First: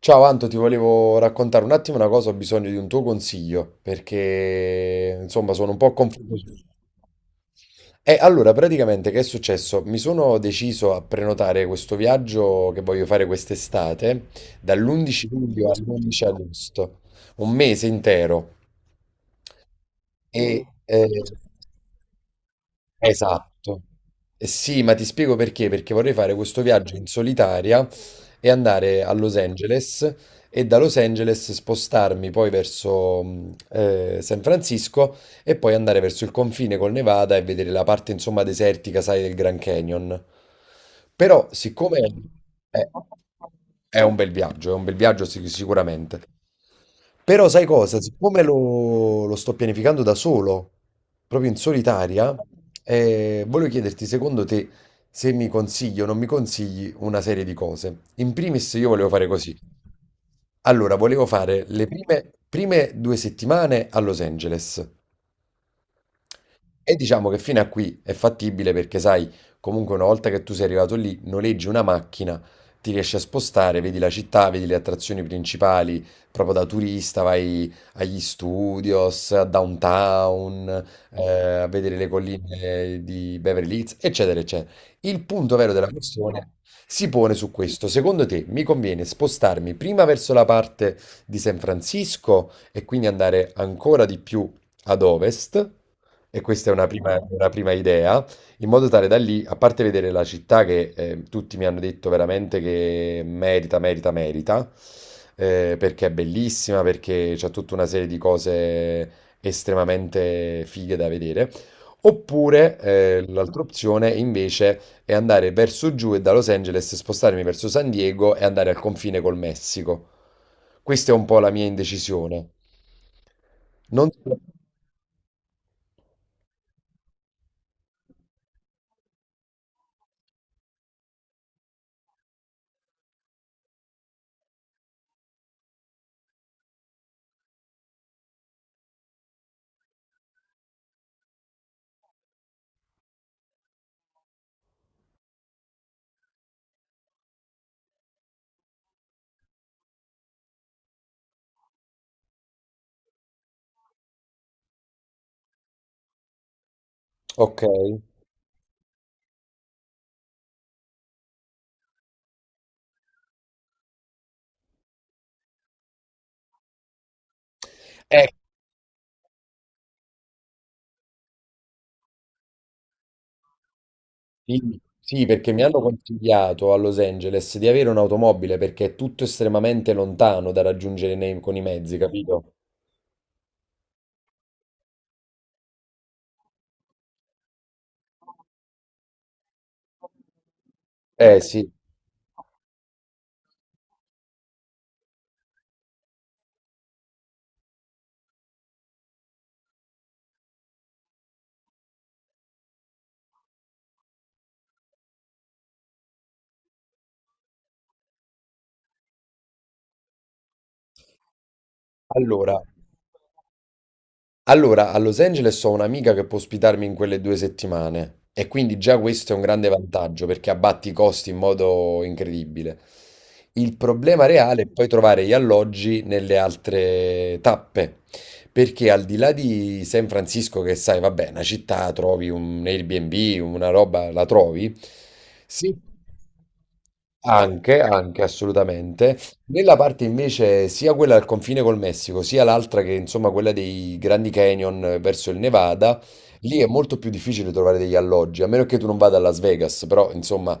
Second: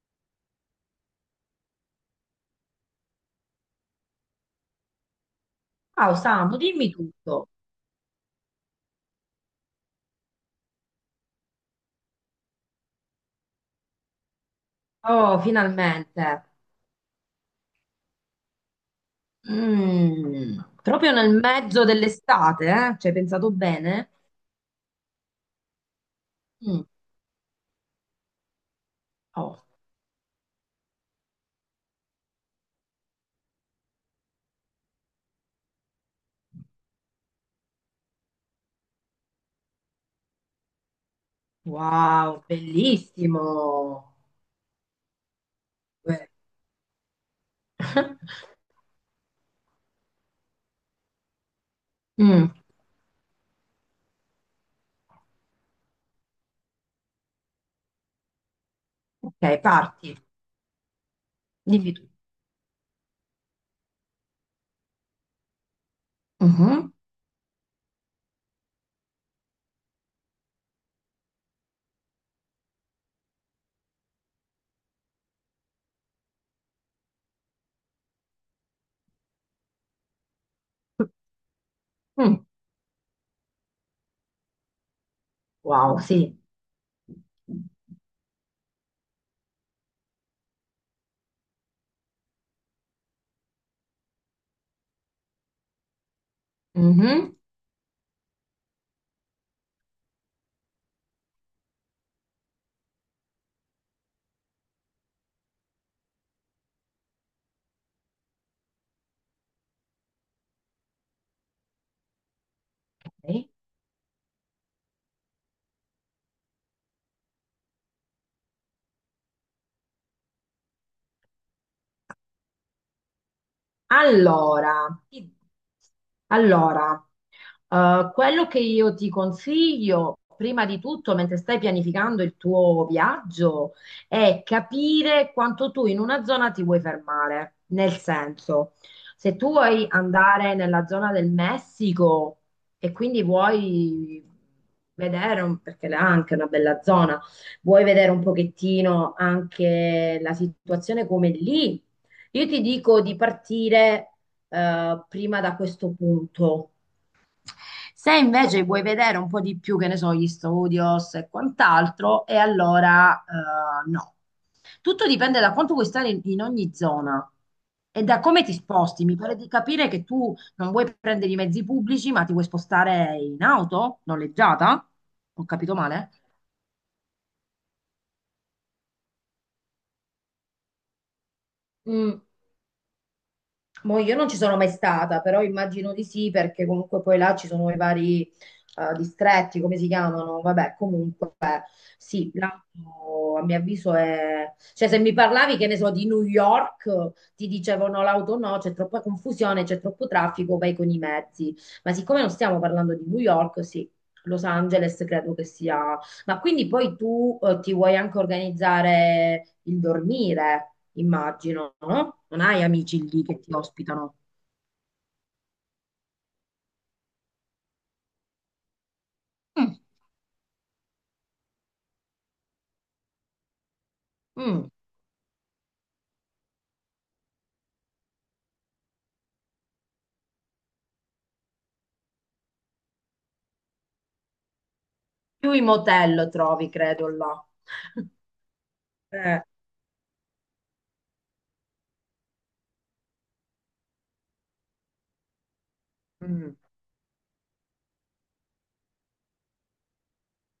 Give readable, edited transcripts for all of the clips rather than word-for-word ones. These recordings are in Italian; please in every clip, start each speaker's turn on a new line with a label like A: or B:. A: Ciao Anto, ti volevo raccontare un attimo una cosa, ho bisogno di un tuo consiglio perché insomma sono un po'
B: Ciao
A: confuso.
B: Samu, dimmi tutto.
A: E allora, praticamente che è successo? Mi sono deciso a prenotare questo viaggio che voglio fare quest'estate dall'11
B: Oh,
A: luglio all'11
B: finalmente.
A: agosto, un mese intero. E,
B: Mm,
A: eh,
B: proprio nel mezzo dell'estate, eh? Ci hai pensato
A: Esatto.
B: bene?
A: Sì, ma ti spiego perché, perché vorrei fare questo
B: Mm.
A: viaggio in solitaria e andare a Los
B: Oh,
A: Angeles e da Los Angeles spostarmi poi verso San Francisco e poi andare verso il confine col Nevada e vedere la parte insomma desertica, sai, del Grand Canyon. Però siccome
B: wow,
A: è,
B: bellissimo.
A: è un bel viaggio, è un bel viaggio sicuramente.
B: Eh.
A: Però sai cosa? Siccome lo sto pianificando da solo, proprio in solitaria,
B: Mm.
A: volevo chiederti, secondo te, se mi consigli o non mi consigli una serie di cose. In primis io volevo fare così.
B: Ok, parti.
A: Allora, volevo fare le
B: Dimmi tu.
A: prime due settimane a Los Angeles,
B: Mhm.
A: e diciamo che fino a qui è fattibile perché sai, comunque una volta che tu sei arrivato lì, noleggi una macchina, ti riesci a spostare, vedi la città, vedi le attrazioni principali, proprio da turista vai agli studios, a downtown, eh, a vedere le
B: Mm.
A: colline di Beverly Hills, eccetera, eccetera. Il punto vero della
B: Wow, sì.
A: questione si pone su questo. Secondo te mi conviene spostarmi prima verso la parte di San Francisco e quindi andare ancora di più ad ovest? E questa è una
B: Mhm,
A: una prima idea, in modo tale da lì, a parte vedere la città che tutti mi hanno detto veramente che merita, merita, merita, perché è bellissima, perché c'è tutta una serie di cose estremamente fighe da vedere. Oppure
B: ok.
A: l'altra opzione invece è andare verso giù e da Los Angeles spostarmi verso San Diego e andare al confine col Messico. Questa è un po' la mia indecisione. Non so.
B: Allora, ti- allora, quello che io ti consiglio, prima di tutto, mentre stai pianificando il tuo viaggio, è capire quanto tu in una zona ti vuoi fermare. Nel senso, se tu vuoi andare nella zona del Messico e quindi vuoi perché là è anche una bella zona, vuoi vedere un pochettino anche la situazione come lì, io ti dico di partire prima da questo punto.
A: Ok.
B: Se invece vuoi vedere un po' di più, che ne so, gli studios e quant'altro, e allora no. Tutto dipende da quanto vuoi stare in ogni zona e da
A: Ecco,
B: come ti sposti. Mi pare di capire che tu non vuoi prendere i mezzi pubblici, ma ti vuoi spostare in auto
A: sì,
B: noleggiata?
A: sì,
B: Ho
A: perché mi
B: capito
A: hanno
B: male?
A: consigliato a Los Angeles di avere un'automobile perché è tutto estremamente lontano da raggiungere con i mezzi,
B: Mm,
A: capito?
B: boh, io non ci sono mai stata, però immagino di sì, perché comunque poi là ci sono i vari distretti, come si chiamano? Vabbè, comunque.
A: Eh sì,
B: Sì, l'auto a mio avviso è. Cioè, se mi parlavi, che ne so, di New York, ti dicevano l'auto no, c'è troppa confusione, c'è troppo traffico, vai con i mezzi. Ma siccome non stiamo parlando di New York, sì, Los Angeles credo che sia. Ma quindi poi tu ti vuoi anche organizzare il dormire, immagino, no? Non
A: allora.
B: hai amici lì che ti ospitano.
A: Allora, a Los Angeles ho un'amica che può ospitarmi in quelle due settimane e quindi già questo è un grande
B: Mm.
A: vantaggio perché abbatti i costi in modo incredibile. Il problema reale è
B: Mm.
A: poi trovare gli alloggi nelle altre tappe, perché al di là di San Francisco, che sai, vabbè, una città, trovi un Airbnb, una roba, la trovi.
B: Più i
A: Sì.
B: motel trovi, credo, là.
A: Anche, anche assolutamente.
B: Eh.
A: Nella parte invece sia quella al confine col Messico, sia l'altra che insomma quella dei Grandi Canyon verso il Nevada,
B: Mm.
A: lì è molto più difficile trovare degli alloggi, a meno che tu non vada a Las Vegas, però insomma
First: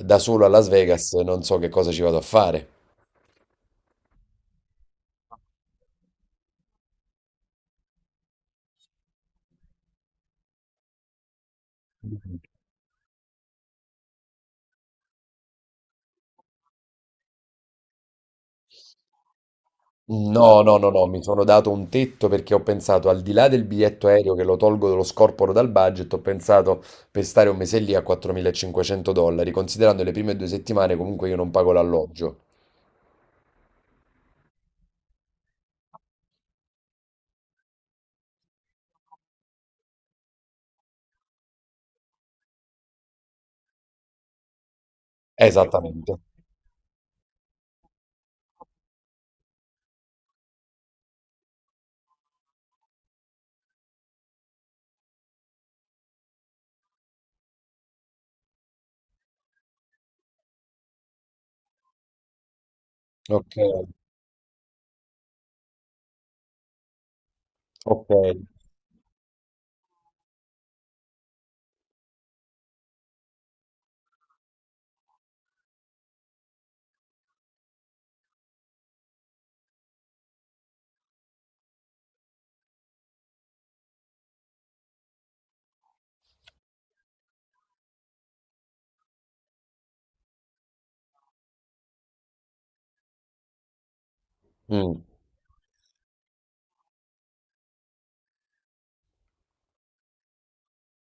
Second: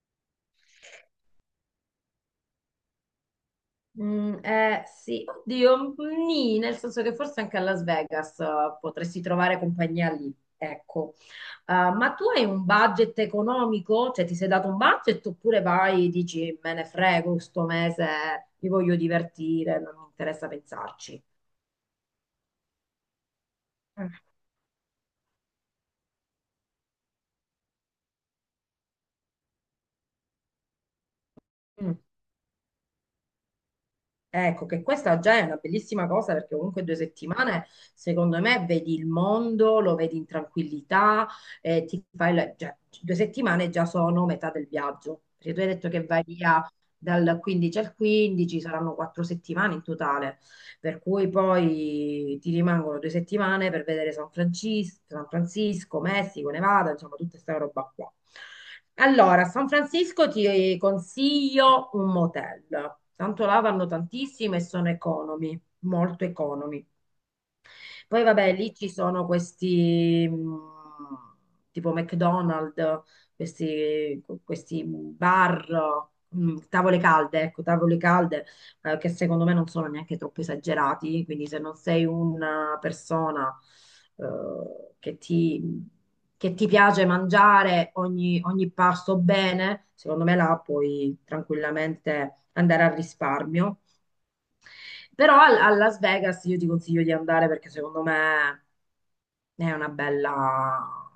A: da solo a Las Vegas non so che cosa ci vado a fare.
B: Mm, sì, oddio, mm, nì, nel senso che forse anche a Las Vegas potresti trovare compagnia lì, ecco. Ma tu hai un budget economico? Cioè ti sei dato un budget oppure vai e dici me ne frego, sto mese mi voglio divertire, non mi interessa
A: No, no, no, no,
B: pensarci.
A: mi sono dato un tetto perché ho pensato al di là del biglietto
B: Mm.
A: aereo che lo tolgo, lo scorporo dal budget, ho pensato per stare un mese lì a 4.500 dollari, considerando le prime due settimane comunque io non pago
B: Mm.
A: l'alloggio.
B: Ecco, che questa già è una bellissima cosa perché comunque 2 settimane, secondo me, vedi il mondo, lo vedi in tranquillità, ti fai la- già- 2 settimane già sono metà del viaggio, perché tu hai detto che
A: Esattamente.
B: vai via dal 15 al 15, saranno 4 settimane in totale per cui poi ti rimangono 2 settimane per vedere San Francisco, San Francisco, Messico, Nevada, insomma, tutta questa roba qua. Allora, a San Francisco ti consiglio un motel, tanto
A: Ok.
B: là vanno tantissime e sono economi, molto economi.
A: Ok.
B: Poi vabbè, lì ci sono questi tipo McDonald's, questi bar, tavole calde, ecco, tavole calde che secondo me non sono neanche troppo esagerati, quindi se non sei una persona eh, che ti, che ti piace mangiare ogni pasto bene, secondo me là puoi tranquillamente andare al risparmio.
A: Mm.
B: Però a Las Vegas io ti consiglio di andare perché secondo me è una bella,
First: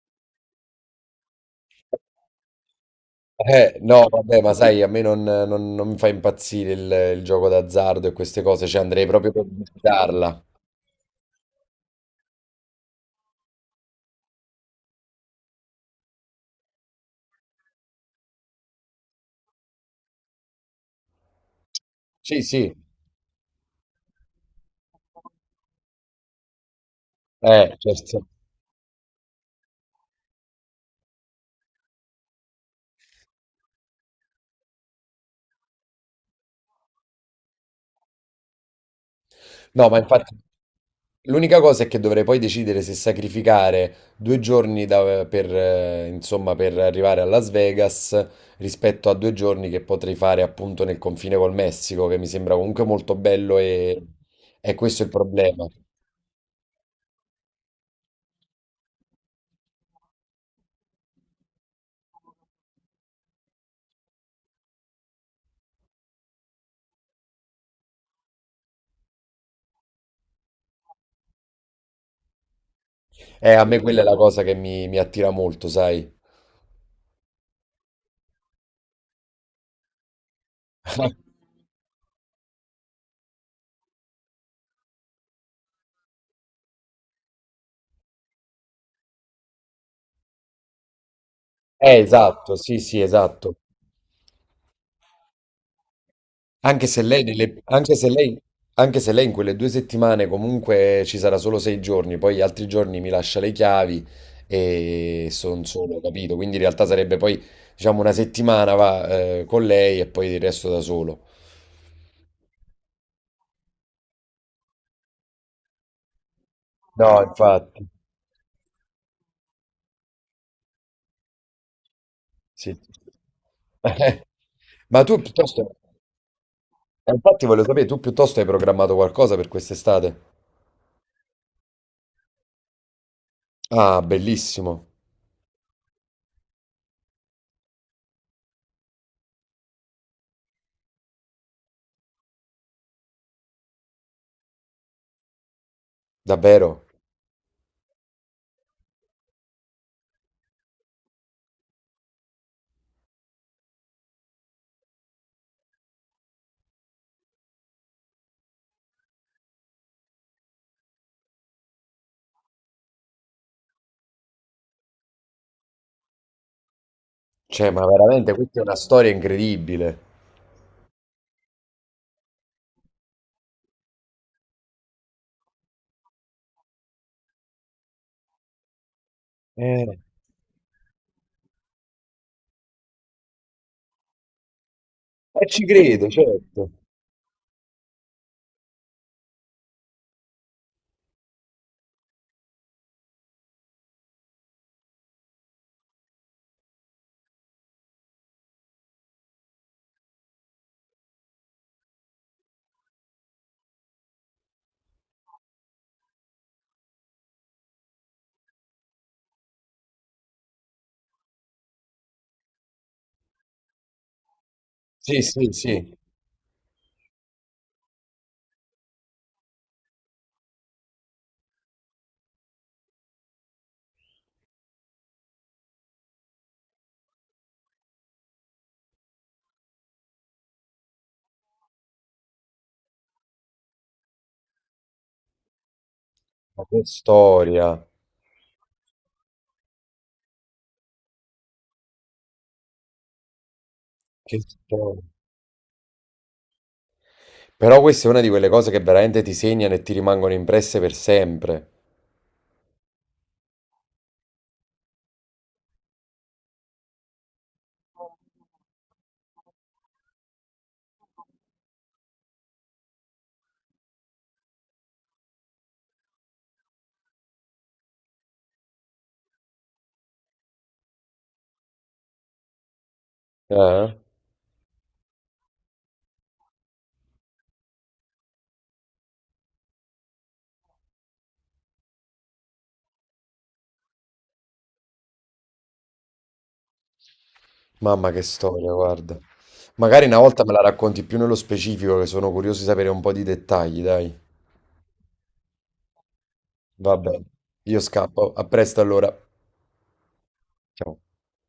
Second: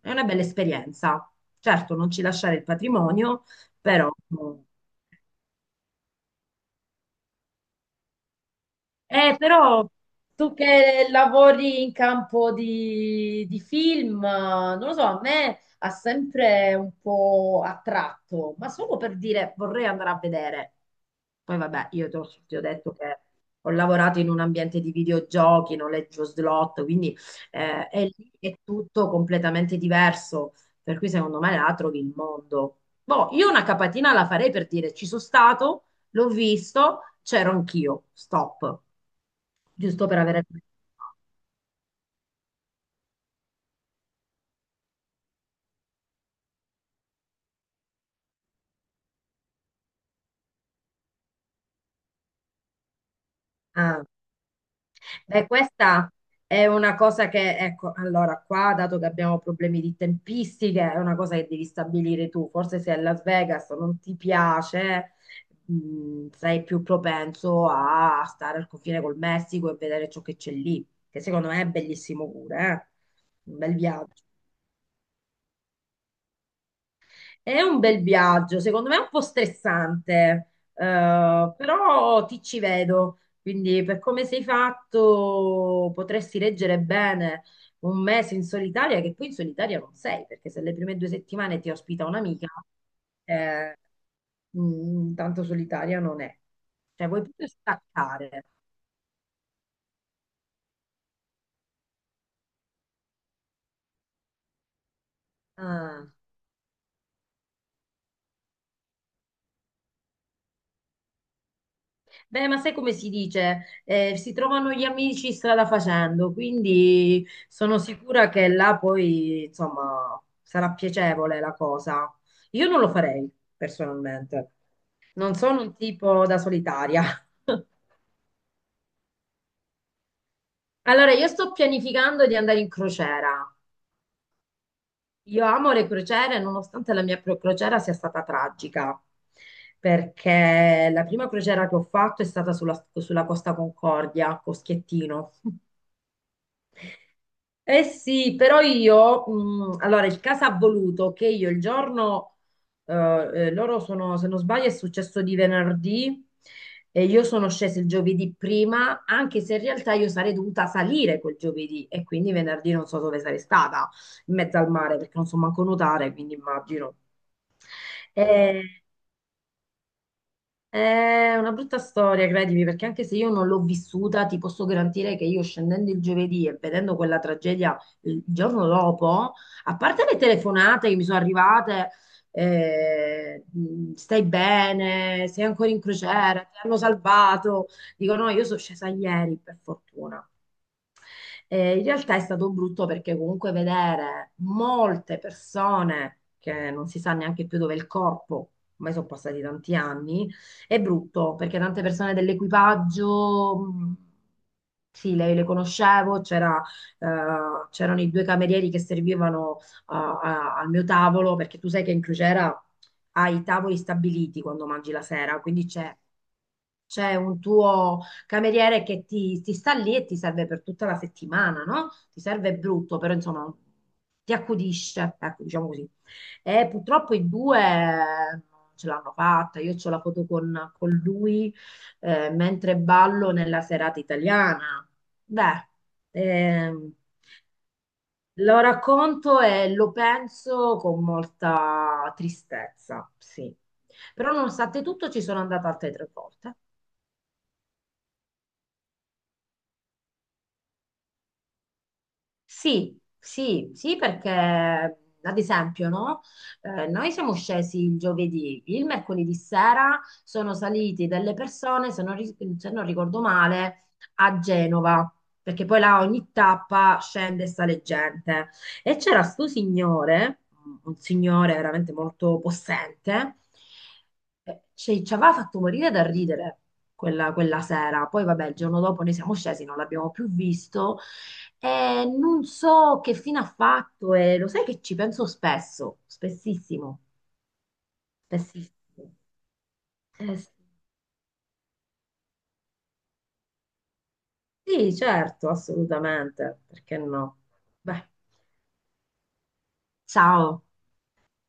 B: è una bella esperienza. Certo, non ci lasciare il patrimonio,
A: No,
B: però.
A: vabbè, ma sai, a me non mi fa impazzire il gioco d'azzardo e queste cose, cioè andrei proprio per
B: Però
A: visitarla.
B: tu che lavori in campo di film, non lo so, a me ha sempre un po' attratto, ma solo per dire vorrei andare a vedere. Poi vabbè,
A: Sì,
B: ti ho
A: sì,
B: detto che ho lavorato in un ambiente di videogiochi, noleggio slot, quindi è
A: certo.
B: lì è tutto completamente diverso, per cui secondo me la trovi il mondo. Boh, io una capatina la farei per dire ci sono stato, l'ho visto, c'ero anch'io, stop
A: No, ma
B: giusto per
A: infatti
B: avere.
A: l'unica cosa è che dovrei poi decidere se sacrificare due giorni per, insomma, per arrivare a Las Vegas rispetto a due giorni che potrei fare appunto nel confine col Messico, che mi sembra comunque molto bello
B: Ah,
A: e questo è il
B: beh,
A: problema.
B: questa è una cosa che, ecco, allora qua, dato che abbiamo problemi di tempistiche, è una cosa che devi stabilire tu. Forse se a Las Vegas non ti piace, sei più propenso a stare al confine col Messico e vedere ciò che c'è lì, che secondo me è bellissimo pure, eh? Un
A: A
B: bel
A: me quella è la
B: viaggio.
A: cosa che mi attira molto, sai.
B: È un bel viaggio, secondo me è un po' stressante,
A: Eh,
B: però ti ci vedo, quindi per come sei fatto potresti reggere bene 1 mese in solitaria, che poi in solitaria non sei, perché se le prime 2 settimane ti ospita un'amica,
A: esatto, sì, sì, esatto.
B: eh, mm, tanto solitaria non è.
A: Anche se
B: Cioè
A: lei,
B: vuoi proprio
A: nelle-
B: staccare.
A: anche se lei in quelle due settimane comunque ci sarà solo 6 giorni, poi gli altri giorni mi lascia le chiavi e sono solo,
B: Ah.
A: capito? Quindi in realtà sarebbe poi, diciamo, una settimana va, con lei e poi il resto da solo.
B: Beh, ma sai come si dice? Si trovano gli amici strada facendo,
A: No,
B: quindi sono
A: infatti,
B: sicura che là poi, insomma, sarà piacevole la cosa. Io
A: sì.
B: non lo farei personalmente.
A: Ma tu
B: Non sono
A: piuttosto,
B: un tipo da solitaria.
A: infatti voglio sapere, tu piuttosto hai programmato qualcosa per quest'estate?
B: Allora, io sto pianificando di andare in crociera.
A: Ah, bellissimo,
B: Io amo le crociere, nonostante la mia pro- crociera sia stata tragica, perché la prima crociera che ho fatto è stata sulla Costa Concordia, Coschiettino.
A: davvero.
B: Eh sì, però io, allora il caso ha voluto che io il giorno, loro sono, se non sbaglio, è successo di venerdì e io sono scesa il giovedì prima, anche se in realtà io sarei dovuta salire quel giovedì e quindi venerdì non so dove sarei stata, in mezzo al mare, perché non so manco nuotare, quindi immagino.
A: Cioè, ma veramente questa è
B: Eh,
A: una storia incredibile.
B: è una brutta storia, credimi, perché anche se io non l'ho vissuta, ti posso garantire che io scendendo il giovedì e vedendo quella tragedia il giorno dopo, a
A: Eh,
B: parte le telefonate che mi sono arrivate, stai bene, sei
A: ci
B: ancora in
A: credo,
B: crociera, ti
A: certo.
B: hanno salvato, dico no, io sono scesa ieri, per fortuna. In realtà è stato brutto perché comunque vedere molte persone che non si sa neanche più dove è il corpo, ormai sono passati tanti anni è brutto perché tante persone dell'equipaggio, sì, le conoscevo, c'era, c'erano i due camerieri che servivano al mio tavolo, perché tu sai che in crociera hai i tavoli stabiliti quando mangi la
A: Sì,
B: sera,
A: sì,
B: quindi
A: sì.
B: c'è un tuo cameriere che ti sta lì e ti serve per tutta la settimana, no? Ti serve brutto, però insomma ti accudisce, ecco, diciamo così. E purtroppo in due non ce l'hanno fatta. Io ho la foto con lui mentre ballo nella serata italiana. Beh,
A: Ma che
B: ehm,
A: storia,
B: lo racconto e lo penso con molta tristezza, sì. Però
A: che
B: nonostante
A: storia.
B: tutto ci sono andata altre 3 volte.
A: Però questa è una di quelle cose che veramente ti segnano e ti rimangono impresse per sempre.
B: Sì, sì, sì, perché ad esempio, no? Noi siamo scesi il giovedì, il mercoledì sera sono saliti delle persone, se non ricordo male, a Genova, perché poi là ogni tappa scende e sale gente. E c'era sto signore, un signore veramente molto possente,
A: Eh?
B: ci aveva fatto morire da ridere quella sera. Poi vabbè, il giorno dopo noi siamo scesi, non l'abbiamo più visto. Non so che fine ha fatto e lo sai che ci penso spesso, spessissimo,
A: Mamma che storia,
B: spessissimo.
A: guarda. Magari una volta
B: Sì,
A: me la racconti più nello specifico, che sono curioso di sapere un po' di dettagli, dai.
B: sì, certo, assolutamente,
A: Va
B: perché
A: bene.
B: no?
A: Io
B: Beh,
A: scappo. A presto allora.
B: ciao.
A: Ciao.